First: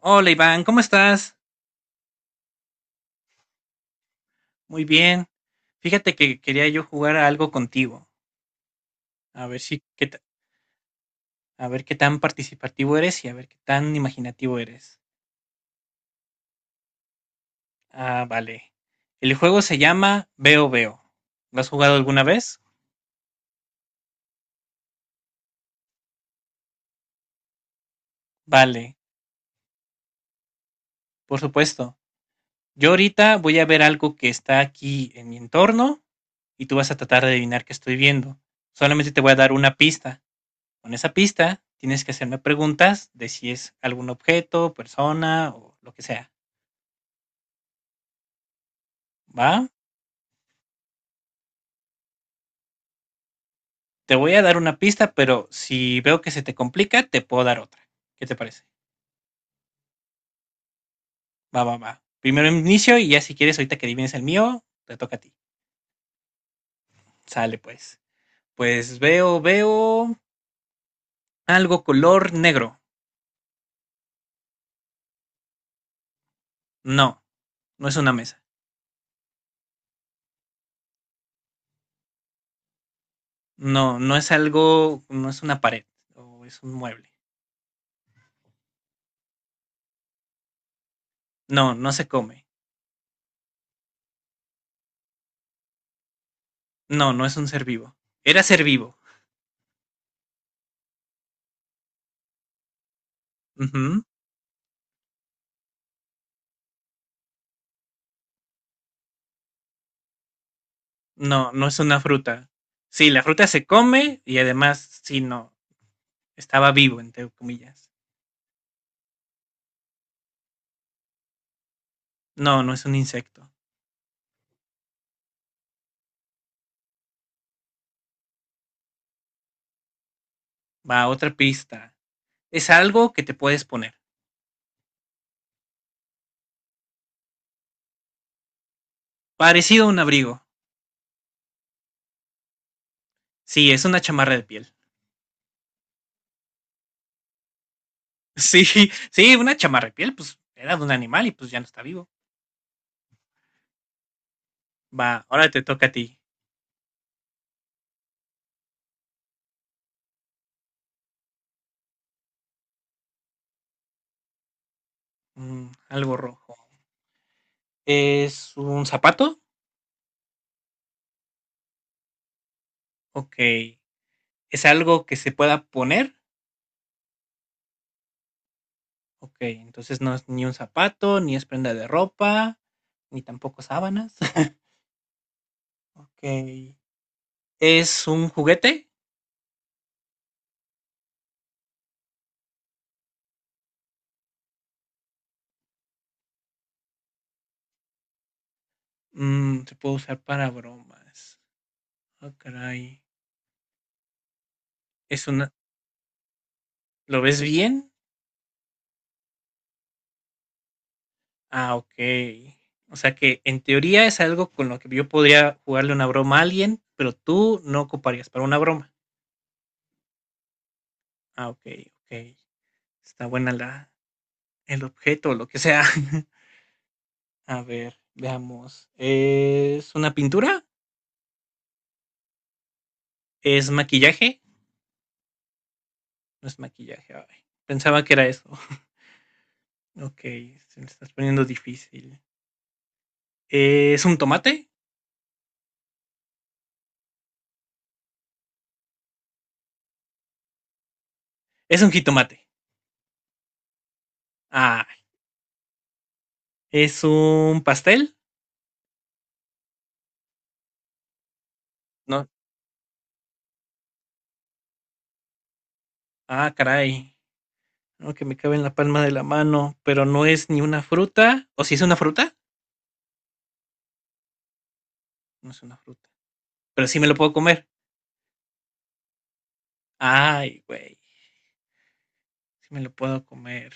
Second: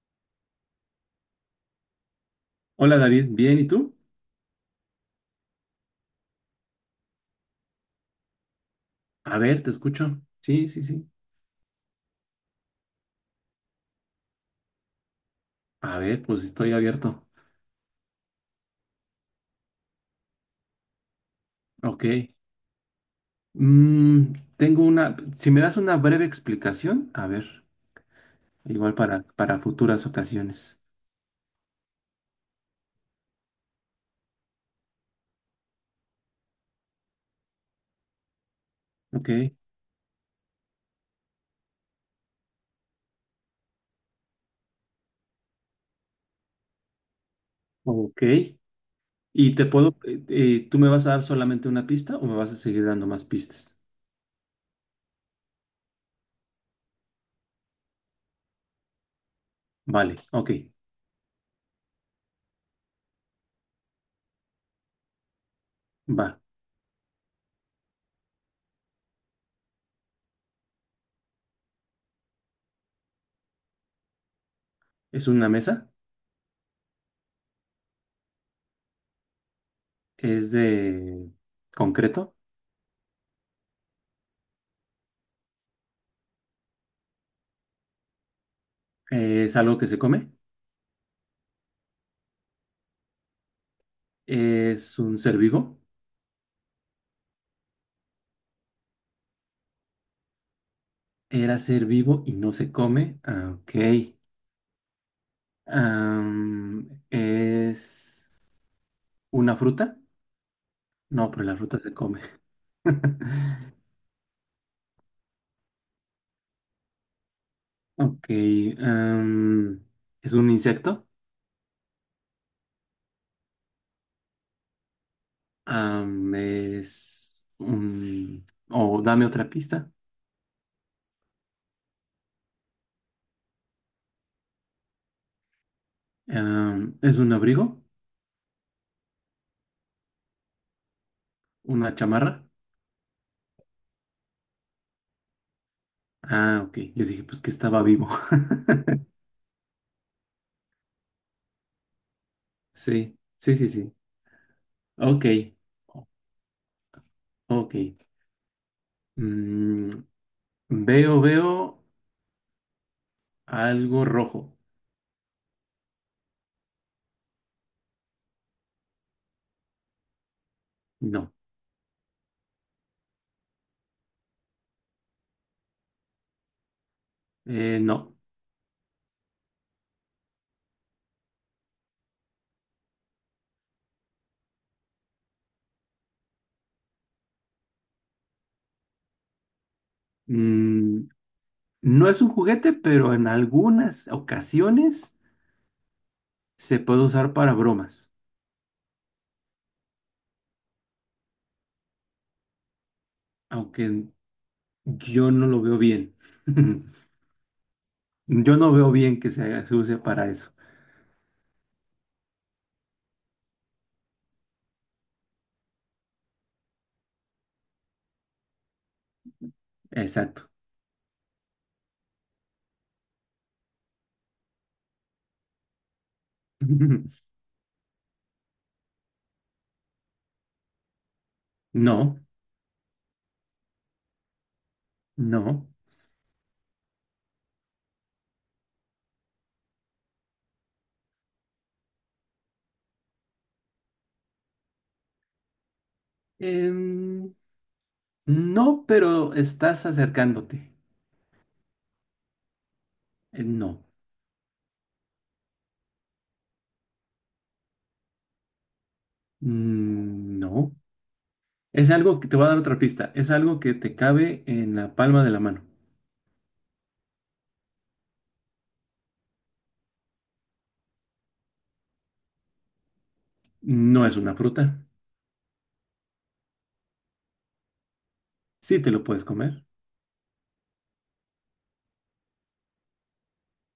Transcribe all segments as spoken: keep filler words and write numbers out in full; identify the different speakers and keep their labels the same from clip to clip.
Speaker 1: Hola Iván, ¿cómo estás?
Speaker 2: Hola David, bien, ¿y tú?
Speaker 1: Muy bien. Fíjate que quería yo jugar a algo contigo,
Speaker 2: A
Speaker 1: a ver
Speaker 2: ver, te
Speaker 1: si qué ta-
Speaker 2: escucho. Sí, sí, sí.
Speaker 1: a ver qué tan participativo eres y a ver qué tan imaginativo eres.
Speaker 2: A ver, pues estoy abierto.
Speaker 1: Ah, vale. El juego se llama Veo Veo. ¿Lo has jugado
Speaker 2: Ok.
Speaker 1: alguna vez?
Speaker 2: Mm, Tengo una, si me das una breve explicación, a ver, igual
Speaker 1: Vale,
Speaker 2: para, para futuras ocasiones.
Speaker 1: por supuesto. Yo ahorita voy a ver algo que está aquí en mi entorno y tú vas a tratar de adivinar qué estoy viendo. Solamente te
Speaker 2: Ok,
Speaker 1: voy a dar una pista. Con esa pista tienes que hacerme preguntas de si es algún objeto, persona o lo que sea.
Speaker 2: ok. ¿Y te
Speaker 1: ¿Va?
Speaker 2: puedo, eh, eh, tú me vas a dar solamente una pista o me vas a seguir dando más pistas?
Speaker 1: Te voy a dar una pista, pero si veo que se te complica, te puedo dar otra. ¿Qué te parece?
Speaker 2: Vale, ok,
Speaker 1: Va, va, va. Primero inicio y ya si quieres, ahorita que adivines el mío, te toca a ti.
Speaker 2: va.
Speaker 1: Sale pues. Pues veo, veo algo color negro.
Speaker 2: Es una mesa,
Speaker 1: No, no es una mesa.
Speaker 2: es de concreto,
Speaker 1: No, no es algo, no es una pared o es un mueble.
Speaker 2: eh, es algo que se come,
Speaker 1: No, no se come.
Speaker 2: es un ser vivo.
Speaker 1: No, no es un ser vivo. Era ser vivo.
Speaker 2: Era ser vivo y no se come. Ah, ok.
Speaker 1: Ujú.
Speaker 2: Am, ¿es una fruta? No, pero
Speaker 1: No,
Speaker 2: la
Speaker 1: no es
Speaker 2: fruta se
Speaker 1: una
Speaker 2: come.
Speaker 1: fruta. Sí, la fruta se come y además, sí, no, estaba vivo, entre comillas.
Speaker 2: Ok. am, ¿Es un insecto?
Speaker 1: No, no es un insecto.
Speaker 2: Am, es un. O dame otra pista.
Speaker 1: Va, otra pista. Es algo que te puedes poner.
Speaker 2: Am, ¿es un abrigo?
Speaker 1: Parecido a un abrigo.
Speaker 2: ¿Una chamarra?
Speaker 1: Sí, es una chamarra de piel.
Speaker 2: Ah, ok. Yo dije, pues que estaba vivo.
Speaker 1: Sí, sí, una chamarra de piel, pues era de un animal y pues ya no está vivo.
Speaker 2: Sí, sí, sí, sí. Ok.
Speaker 1: Va, ahora te toca a ti.
Speaker 2: Ok. Mm, Veo, veo. Algo rojo.
Speaker 1: Mm, algo rojo. ¿Es un zapato?
Speaker 2: No,
Speaker 1: Ok. ¿Es algo que se pueda poner?
Speaker 2: eh, no.
Speaker 1: Okey, entonces no es ni un zapato, ni es prenda de ropa, ni tampoco sábanas. Okey. ¿Es un juguete?
Speaker 2: Mm, no es un juguete, pero en algunas ocasiones se puede usar para bromas,
Speaker 1: Mm, se puede usar para bromas. Ah, caray.
Speaker 2: aunque
Speaker 1: Es
Speaker 2: yo no
Speaker 1: una,
Speaker 2: lo veo bien.
Speaker 1: ¿lo ves bien?
Speaker 2: Yo no veo bien que se, haga- se use para eso.
Speaker 1: Ah, okey. O sea que, en teoría, es algo con lo que yo podría jugarle una broma a alguien, pero tú no ocuparías para una broma.
Speaker 2: Exacto.
Speaker 1: Ah, okey, okey. Está buena la el objeto, o lo que sea. A ver, veamos, ¿es una pintura?
Speaker 2: No,
Speaker 1: ¿Es maquillaje?
Speaker 2: no.
Speaker 1: No es maquillaje. Ay, pensaba que era eso. Ok, se me estás poniendo difícil. ¿Es un tomate?
Speaker 2: Em, no, pero estás acercándote.
Speaker 1: Es un jitomate.
Speaker 2: Eh, no,
Speaker 1: Ah, ¿es un pastel?
Speaker 2: Mm, no. Es algo
Speaker 1: No.
Speaker 2: que te voy a dar otra pista. Es algo que te cabe en la palma de la mano.
Speaker 1: Ah, caray. No, que me cabe en la palma de la mano, pero no es ni una fruta. ¿O si es una fruta?
Speaker 2: No es una fruta.
Speaker 1: No es una fruta. Pero sí me lo puedo comer.
Speaker 2: Sí, te lo puedes comer.
Speaker 1: Ay, güey. Sí me lo puedo comer.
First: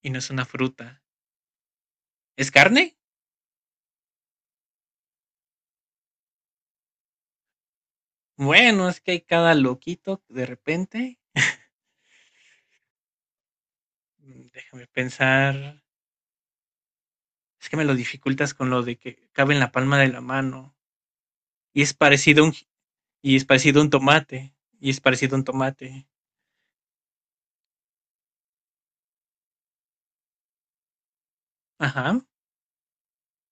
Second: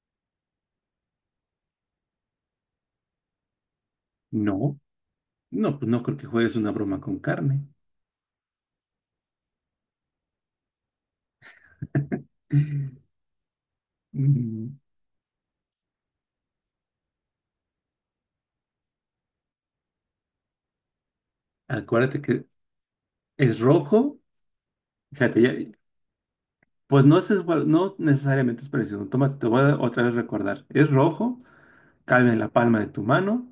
Speaker 1: Y no es una fruta. ¿Es carne?
Speaker 2: No, no, pues no creo que juegues una broma con carne.
Speaker 1: Bueno, es que hay cada loquito de repente. Mm,
Speaker 2: Mm,
Speaker 1: déjame pensar. Es que me lo dificultas con lo de que cabe en la palma de la mano. Y es
Speaker 2: Acuérdate
Speaker 1: parecido
Speaker 2: que
Speaker 1: a un, y es
Speaker 2: es
Speaker 1: parecido a un
Speaker 2: rojo.
Speaker 1: tomate. Y es parecido a
Speaker 2: Fíjate,
Speaker 1: un
Speaker 2: ya,
Speaker 1: tomate.
Speaker 2: pues no es, igual- no necesariamente es parecido. Toma, te voy a otra vez recordar. Es rojo,
Speaker 1: Ajá,
Speaker 2: cabe en la palma de tu mano.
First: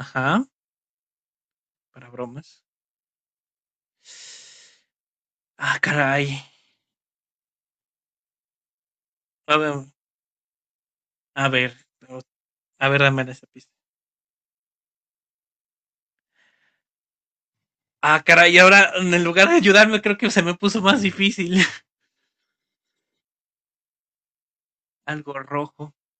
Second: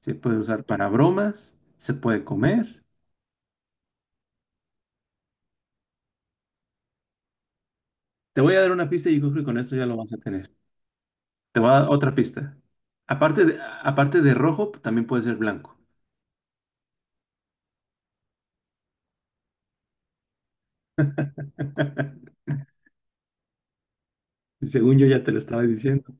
Speaker 2: Se puede usar para bromas. Se
Speaker 1: para
Speaker 2: puede
Speaker 1: bromas.
Speaker 2: comer.
Speaker 1: Ah, caray.
Speaker 2: Te voy a dar una pista y yo creo que
Speaker 1: A
Speaker 2: con
Speaker 1: ver,
Speaker 2: esto ya lo vas a tener.
Speaker 1: a
Speaker 2: Te voy
Speaker 1: ver,
Speaker 2: a dar otra pista.
Speaker 1: a ver, dame
Speaker 2: Aparte
Speaker 1: esa
Speaker 2: de,
Speaker 1: pista.
Speaker 2: aparte de rojo, también puede ser blanco.
Speaker 1: Ah, caray, ahora en lugar de ayudarme creo que se me puso más difícil.
Speaker 2: Según yo ya
Speaker 1: Algo
Speaker 2: te lo estaba
Speaker 1: rojo.
Speaker 2: diciendo.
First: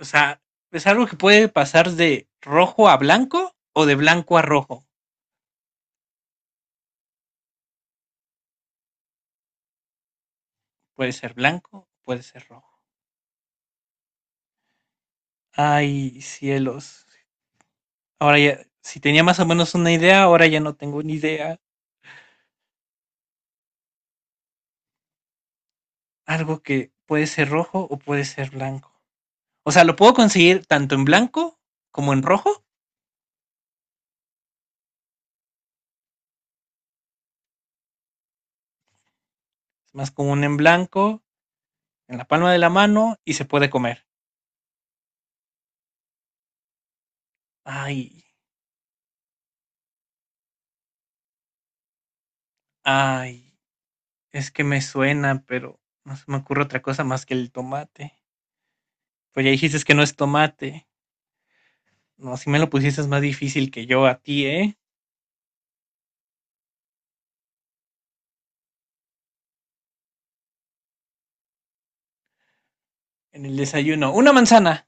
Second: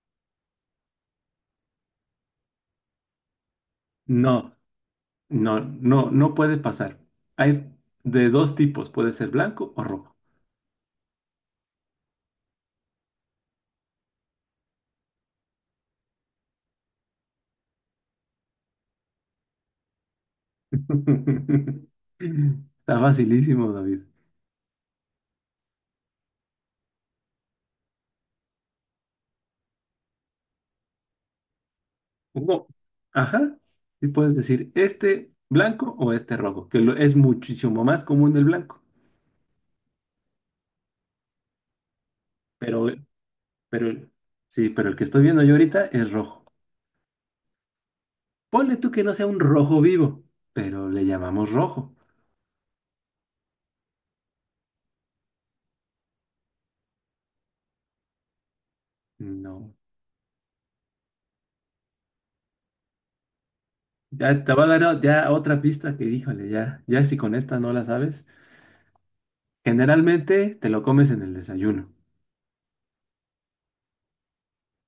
Speaker 1: O sea, es algo que puede pasar de rojo a blanco o de blanco a
Speaker 2: No.
Speaker 1: rojo.
Speaker 2: No, no, no puede pasar. Hay de dos tipos, puede ser blanco o rojo.
Speaker 1: Puede ser blanco, puede ser rojo. Ay, cielos, ahora ya, si tenía más o menos una idea, ahora ya no tengo ni idea.
Speaker 2: Está facilísimo, David.
Speaker 1: Algo que puede ser rojo o puede ser blanco. O sea, lo puedo conseguir tanto en blanco como en rojo.
Speaker 2: Uno, ajá, y puedes decir este blanco o este rojo, que lo- es muchísimo más común el blanco,
Speaker 1: Es más común en blanco, en la palma de la
Speaker 2: pero,
Speaker 1: mano y se puede comer.
Speaker 2: pero, sí, pero el que estoy viendo yo ahorita es rojo.
Speaker 1: Ay,
Speaker 2: Ponle tú que no sea un rojo vivo, pero le llamamos rojo.
Speaker 1: ay, es que me suena, pero no se me ocurre otra cosa más que el tomate. Pues ya
Speaker 2: No,
Speaker 1: dijiste que no es tomate. No, si me lo pusieses más difícil que yo a ti,
Speaker 2: ya te va a
Speaker 1: ¿eh?
Speaker 2: dar o- ya otra pista que, híjole, ya, ya si con esta no la sabes. Generalmente te lo comes en el desayuno.
Speaker 1: En el desayuno. Una manzana.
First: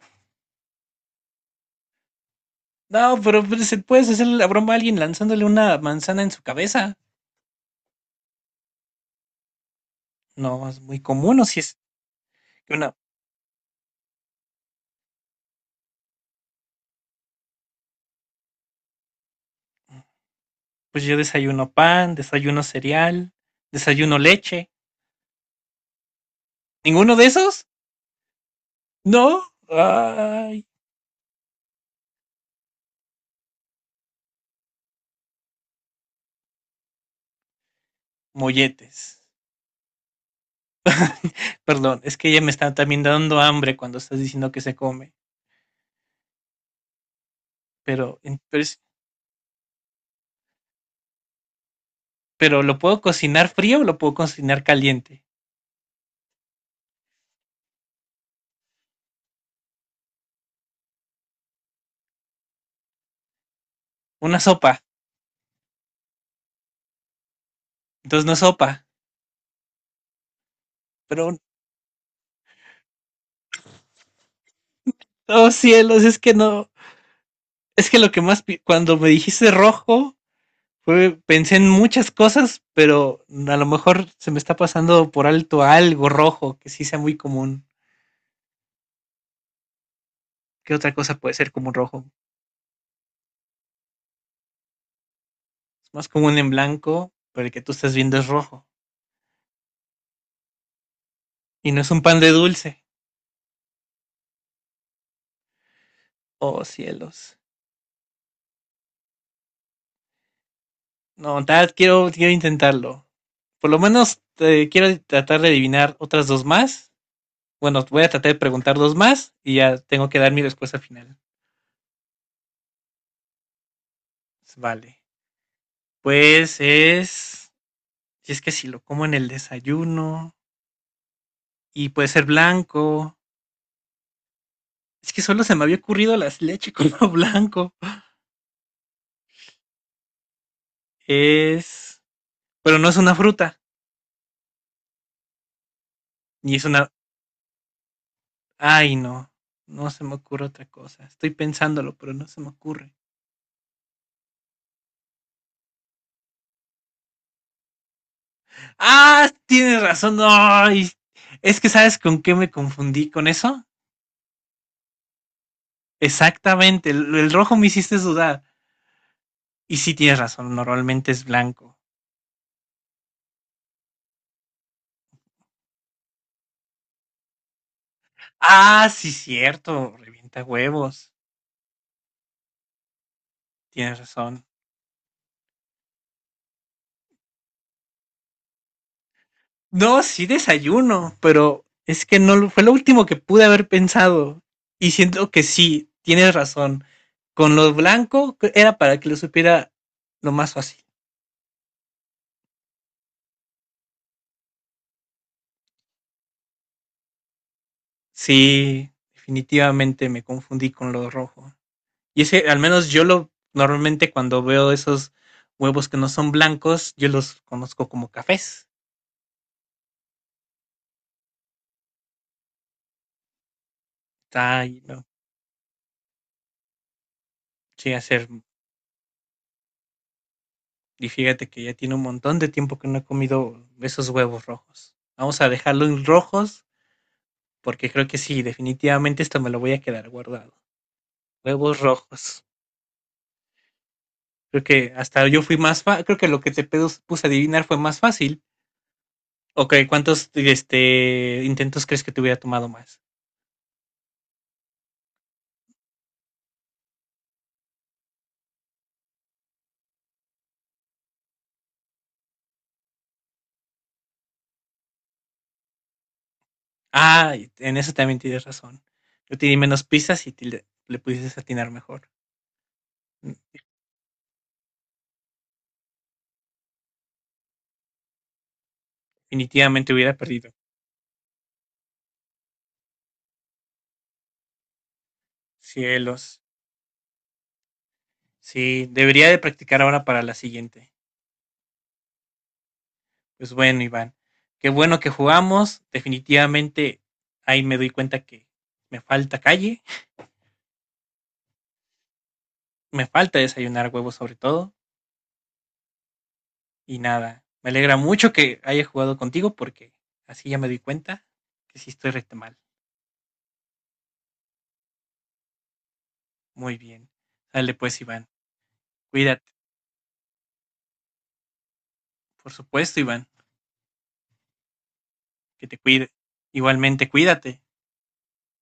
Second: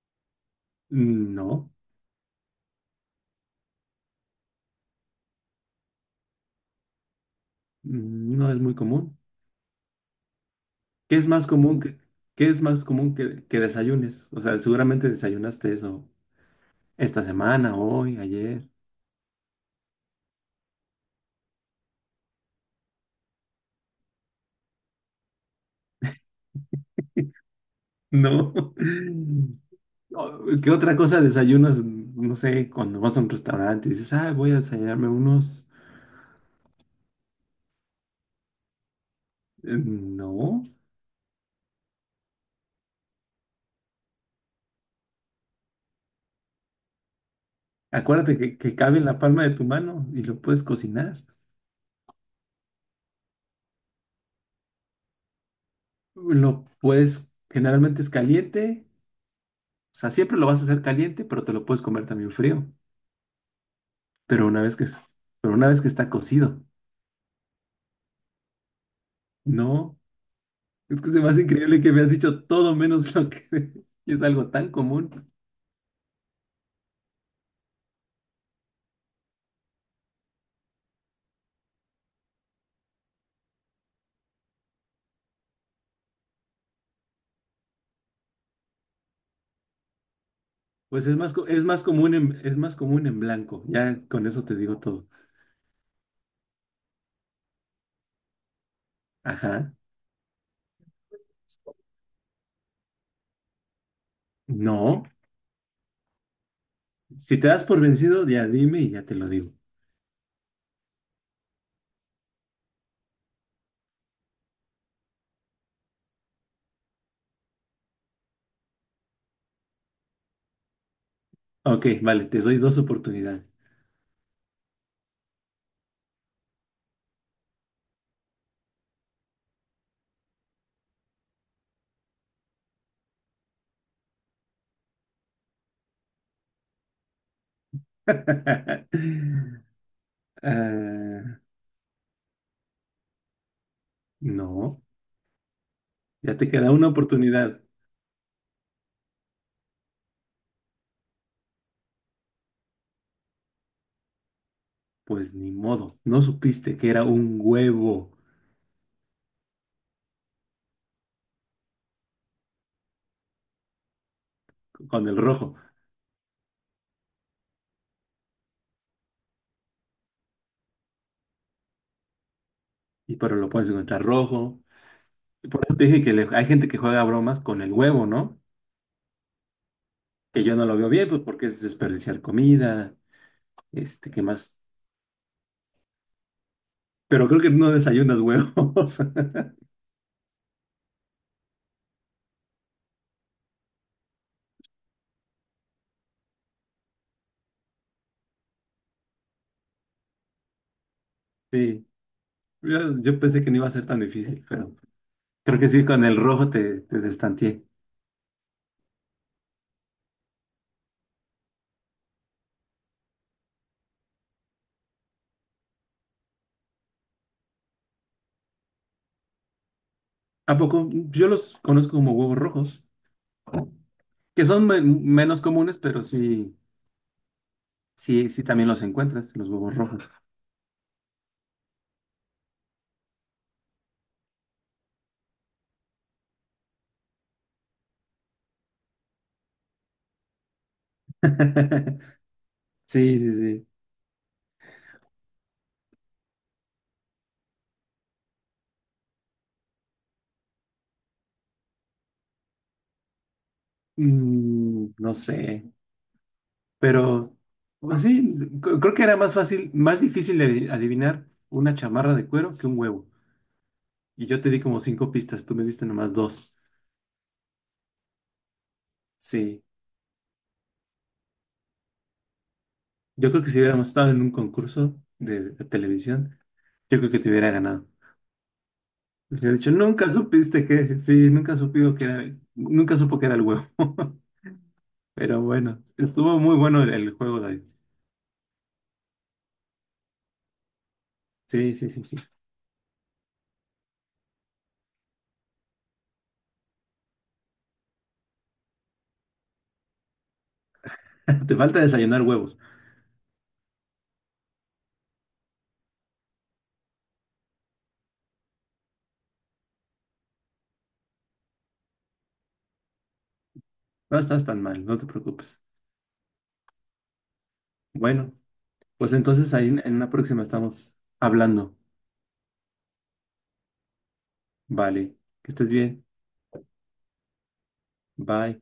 Speaker 2: Mm, no,
Speaker 1: No, pero pues, se puedes hacer la broma a alguien lanzándole una manzana en su cabeza.
Speaker 2: mm, no es muy común.
Speaker 1: No, es muy
Speaker 2: ¿Qué es
Speaker 1: común. O
Speaker 2: más
Speaker 1: si es
Speaker 2: común que, qué es
Speaker 1: que
Speaker 2: más
Speaker 1: una,
Speaker 2: común que, que desayunes? O sea, seguramente desayunaste eso esta semana, hoy, ayer.
Speaker 1: pues yo desayuno pan, desayuno cereal, desayuno leche. ¿Ninguno de esos?
Speaker 2: No.
Speaker 1: No.
Speaker 2: Oh,
Speaker 1: Ay,
Speaker 2: ¿qué otra cosa desayunas? No sé, cuando vas a un restaurante y dices, ah, voy a desayunarme unos.
Speaker 1: molletes.
Speaker 2: Eh, No.
Speaker 1: Perdón, es que ella me está también dando hambre cuando estás diciendo que se come. Pero,
Speaker 2: Acuérdate
Speaker 1: en-
Speaker 2: que,
Speaker 1: pero,
Speaker 2: que
Speaker 1: es-
Speaker 2: cabe en la palma de tu mano y lo puedes cocinar.
Speaker 1: pero lo puedo cocinar frío o lo puedo cocinar caliente.
Speaker 2: Lo puedes, generalmente es caliente. O sea, siempre lo vas a hacer caliente, pero te lo puedes comer también frío.
Speaker 1: Una
Speaker 2: Pero una
Speaker 1: sopa.
Speaker 2: vez que, pero una vez que está cocido,
Speaker 1: Entonces no es sopa.
Speaker 2: no. Es que es
Speaker 1: Pero,
Speaker 2: más increíble que me has dicho todo menos lo que y es algo tan común.
Speaker 1: oh cielos, es que no. Es que lo que más, pi- cuando me dijiste rojo, fue, pensé en muchas cosas, pero a lo mejor se me está pasando por alto algo rojo, que sí sea muy común. ¿Qué otra
Speaker 2: Pues
Speaker 1: cosa
Speaker 2: es más,
Speaker 1: puede
Speaker 2: co-
Speaker 1: ser
Speaker 2: es
Speaker 1: común
Speaker 2: más
Speaker 1: rojo?
Speaker 2: común en, es más común en blanco. Ya con eso te digo todo.
Speaker 1: Es más común en blanco, pero el que tú estás viendo es rojo.
Speaker 2: Ajá.
Speaker 1: Y no es un pan de dulce.
Speaker 2: No.
Speaker 1: Oh, cielos.
Speaker 2: Si te das por vencido, ya dime y ya te lo digo.
Speaker 1: No, tal, quiero, quiero intentarlo. Por lo menos eh, quiero tratar de adivinar otras dos más. Bueno, voy a tratar de preguntar dos más y ya tengo que dar mi respuesta final.
Speaker 2: Ok, vale, te doy dos oportunidades.
Speaker 1: Vale. Pues es. Si es que si lo como en el desayuno y puede ser blanco. Es que solo se me había ocurrido la leche color blanco.
Speaker 2: Ah,
Speaker 1: Es. Pero no es una fruta,
Speaker 2: no, ya te
Speaker 1: ni es
Speaker 2: queda
Speaker 1: una.
Speaker 2: una oportunidad.
Speaker 1: Ay, no. No se me ocurre otra cosa. Estoy pensándolo, pero no se me ocurre.
Speaker 2: Pues ni modo, no supiste que era un huevo
Speaker 1: ¡Ah! Tienes razón. ¡Ay! Es que sabes con qué me confundí con eso.
Speaker 2: con el rojo,
Speaker 1: Exactamente. El, el rojo me hiciste dudar. Y sí tienes razón. Normalmente es blanco.
Speaker 2: y pero lo puedes encontrar rojo. Y por eso te dije que le- hay gente que juega bromas con el huevo, ¿no?
Speaker 1: Ah, sí, cierto. Revienta
Speaker 2: Que yo no lo veo bien,
Speaker 1: huevos.
Speaker 2: pues porque es desperdiciar comida,
Speaker 1: Tienes
Speaker 2: este, ¿qué
Speaker 1: razón.
Speaker 2: más? Pero creo que no desayunas huevos.
Speaker 1: No, sí desayuno, pero es que no lo- fue lo último que pude haber pensado. Y siento que sí, tienes razón. Con lo blanco que era para que lo supiera lo más fácil.
Speaker 2: Sí, yo, yo pensé que no iba a ser tan difícil, pero creo que sí, con el rojo te, te destanteé.
Speaker 1: Sí, definitivamente me confundí con lo rojo. Y es que al menos yo lo normalmente cuando veo esos huevos que no son blancos, yo los conozco como cafés.
Speaker 2: ¿A poco? Yo los conozco como huevos rojos, que
Speaker 1: Está,
Speaker 2: son
Speaker 1: ahí,
Speaker 2: me-
Speaker 1: no,
Speaker 2: menos comunes, pero sí,
Speaker 1: sí, hacer.
Speaker 2: sí, sí también los encuentras, los huevos rojos.
Speaker 1: Y fíjate que ya tiene un montón de tiempo que no he comido esos huevos rojos. Vamos a dejarlos rojos porque creo que sí, definitivamente esto me lo voy a quedar guardado. Huevos rojos.
Speaker 2: Sí, sí, sí.
Speaker 1: Creo que hasta yo fui más fa creo que lo que te pedos- puse a adivinar fue más fácil. Ok, ¿cuántos este, intentos crees que te hubiera tomado más?
Speaker 2: Mm, no sé, pero así, c- creo que era más fácil, más difícil de adivinar una chamarra de cuero que un huevo. Y yo te di como cinco pistas, tú me diste nomás dos.
Speaker 1: Ah, y en eso también tienes razón. Yo te di
Speaker 2: Sí,
Speaker 1: menos pistas y te le, le pudiste atinar mejor.
Speaker 2: yo
Speaker 1: Mm,
Speaker 2: creo que si hubiéramos estado en un concurso de, de televisión, yo creo que te hubiera ganado. Le hubiera dicho,
Speaker 1: definitivamente
Speaker 2: nunca
Speaker 1: hubiera perdido.
Speaker 2: supiste que, sí, nunca supió que era, nunca supo que era el huevo. Pero bueno, estuvo
Speaker 1: Cielos.
Speaker 2: muy bueno el, el juego, David.
Speaker 1: Sí, debería de practicar ahora para la siguiente.
Speaker 2: Sí, sí, sí, sí.
Speaker 1: Pues bueno, Iván. Qué bueno que jugamos. Definitivamente ahí me doy cuenta que me falta calle,
Speaker 2: Te falta desayunar huevos.
Speaker 1: me falta desayunar huevos sobre todo. Y nada, me alegra mucho que haya jugado contigo porque así ya me di cuenta que sí estoy recta mal.
Speaker 2: No estás tan mal, no te preocupes.
Speaker 1: Muy bien. Dale pues, Iván.
Speaker 2: Bueno, pues
Speaker 1: Cuídate.
Speaker 2: entonces ahí en en una próxima estamos hablando.
Speaker 1: Por supuesto, Iván,
Speaker 2: Vale, que
Speaker 1: que
Speaker 2: estés
Speaker 1: te
Speaker 2: bien.
Speaker 1: cuide. Igualmente, cuídate.
Speaker 2: Bye.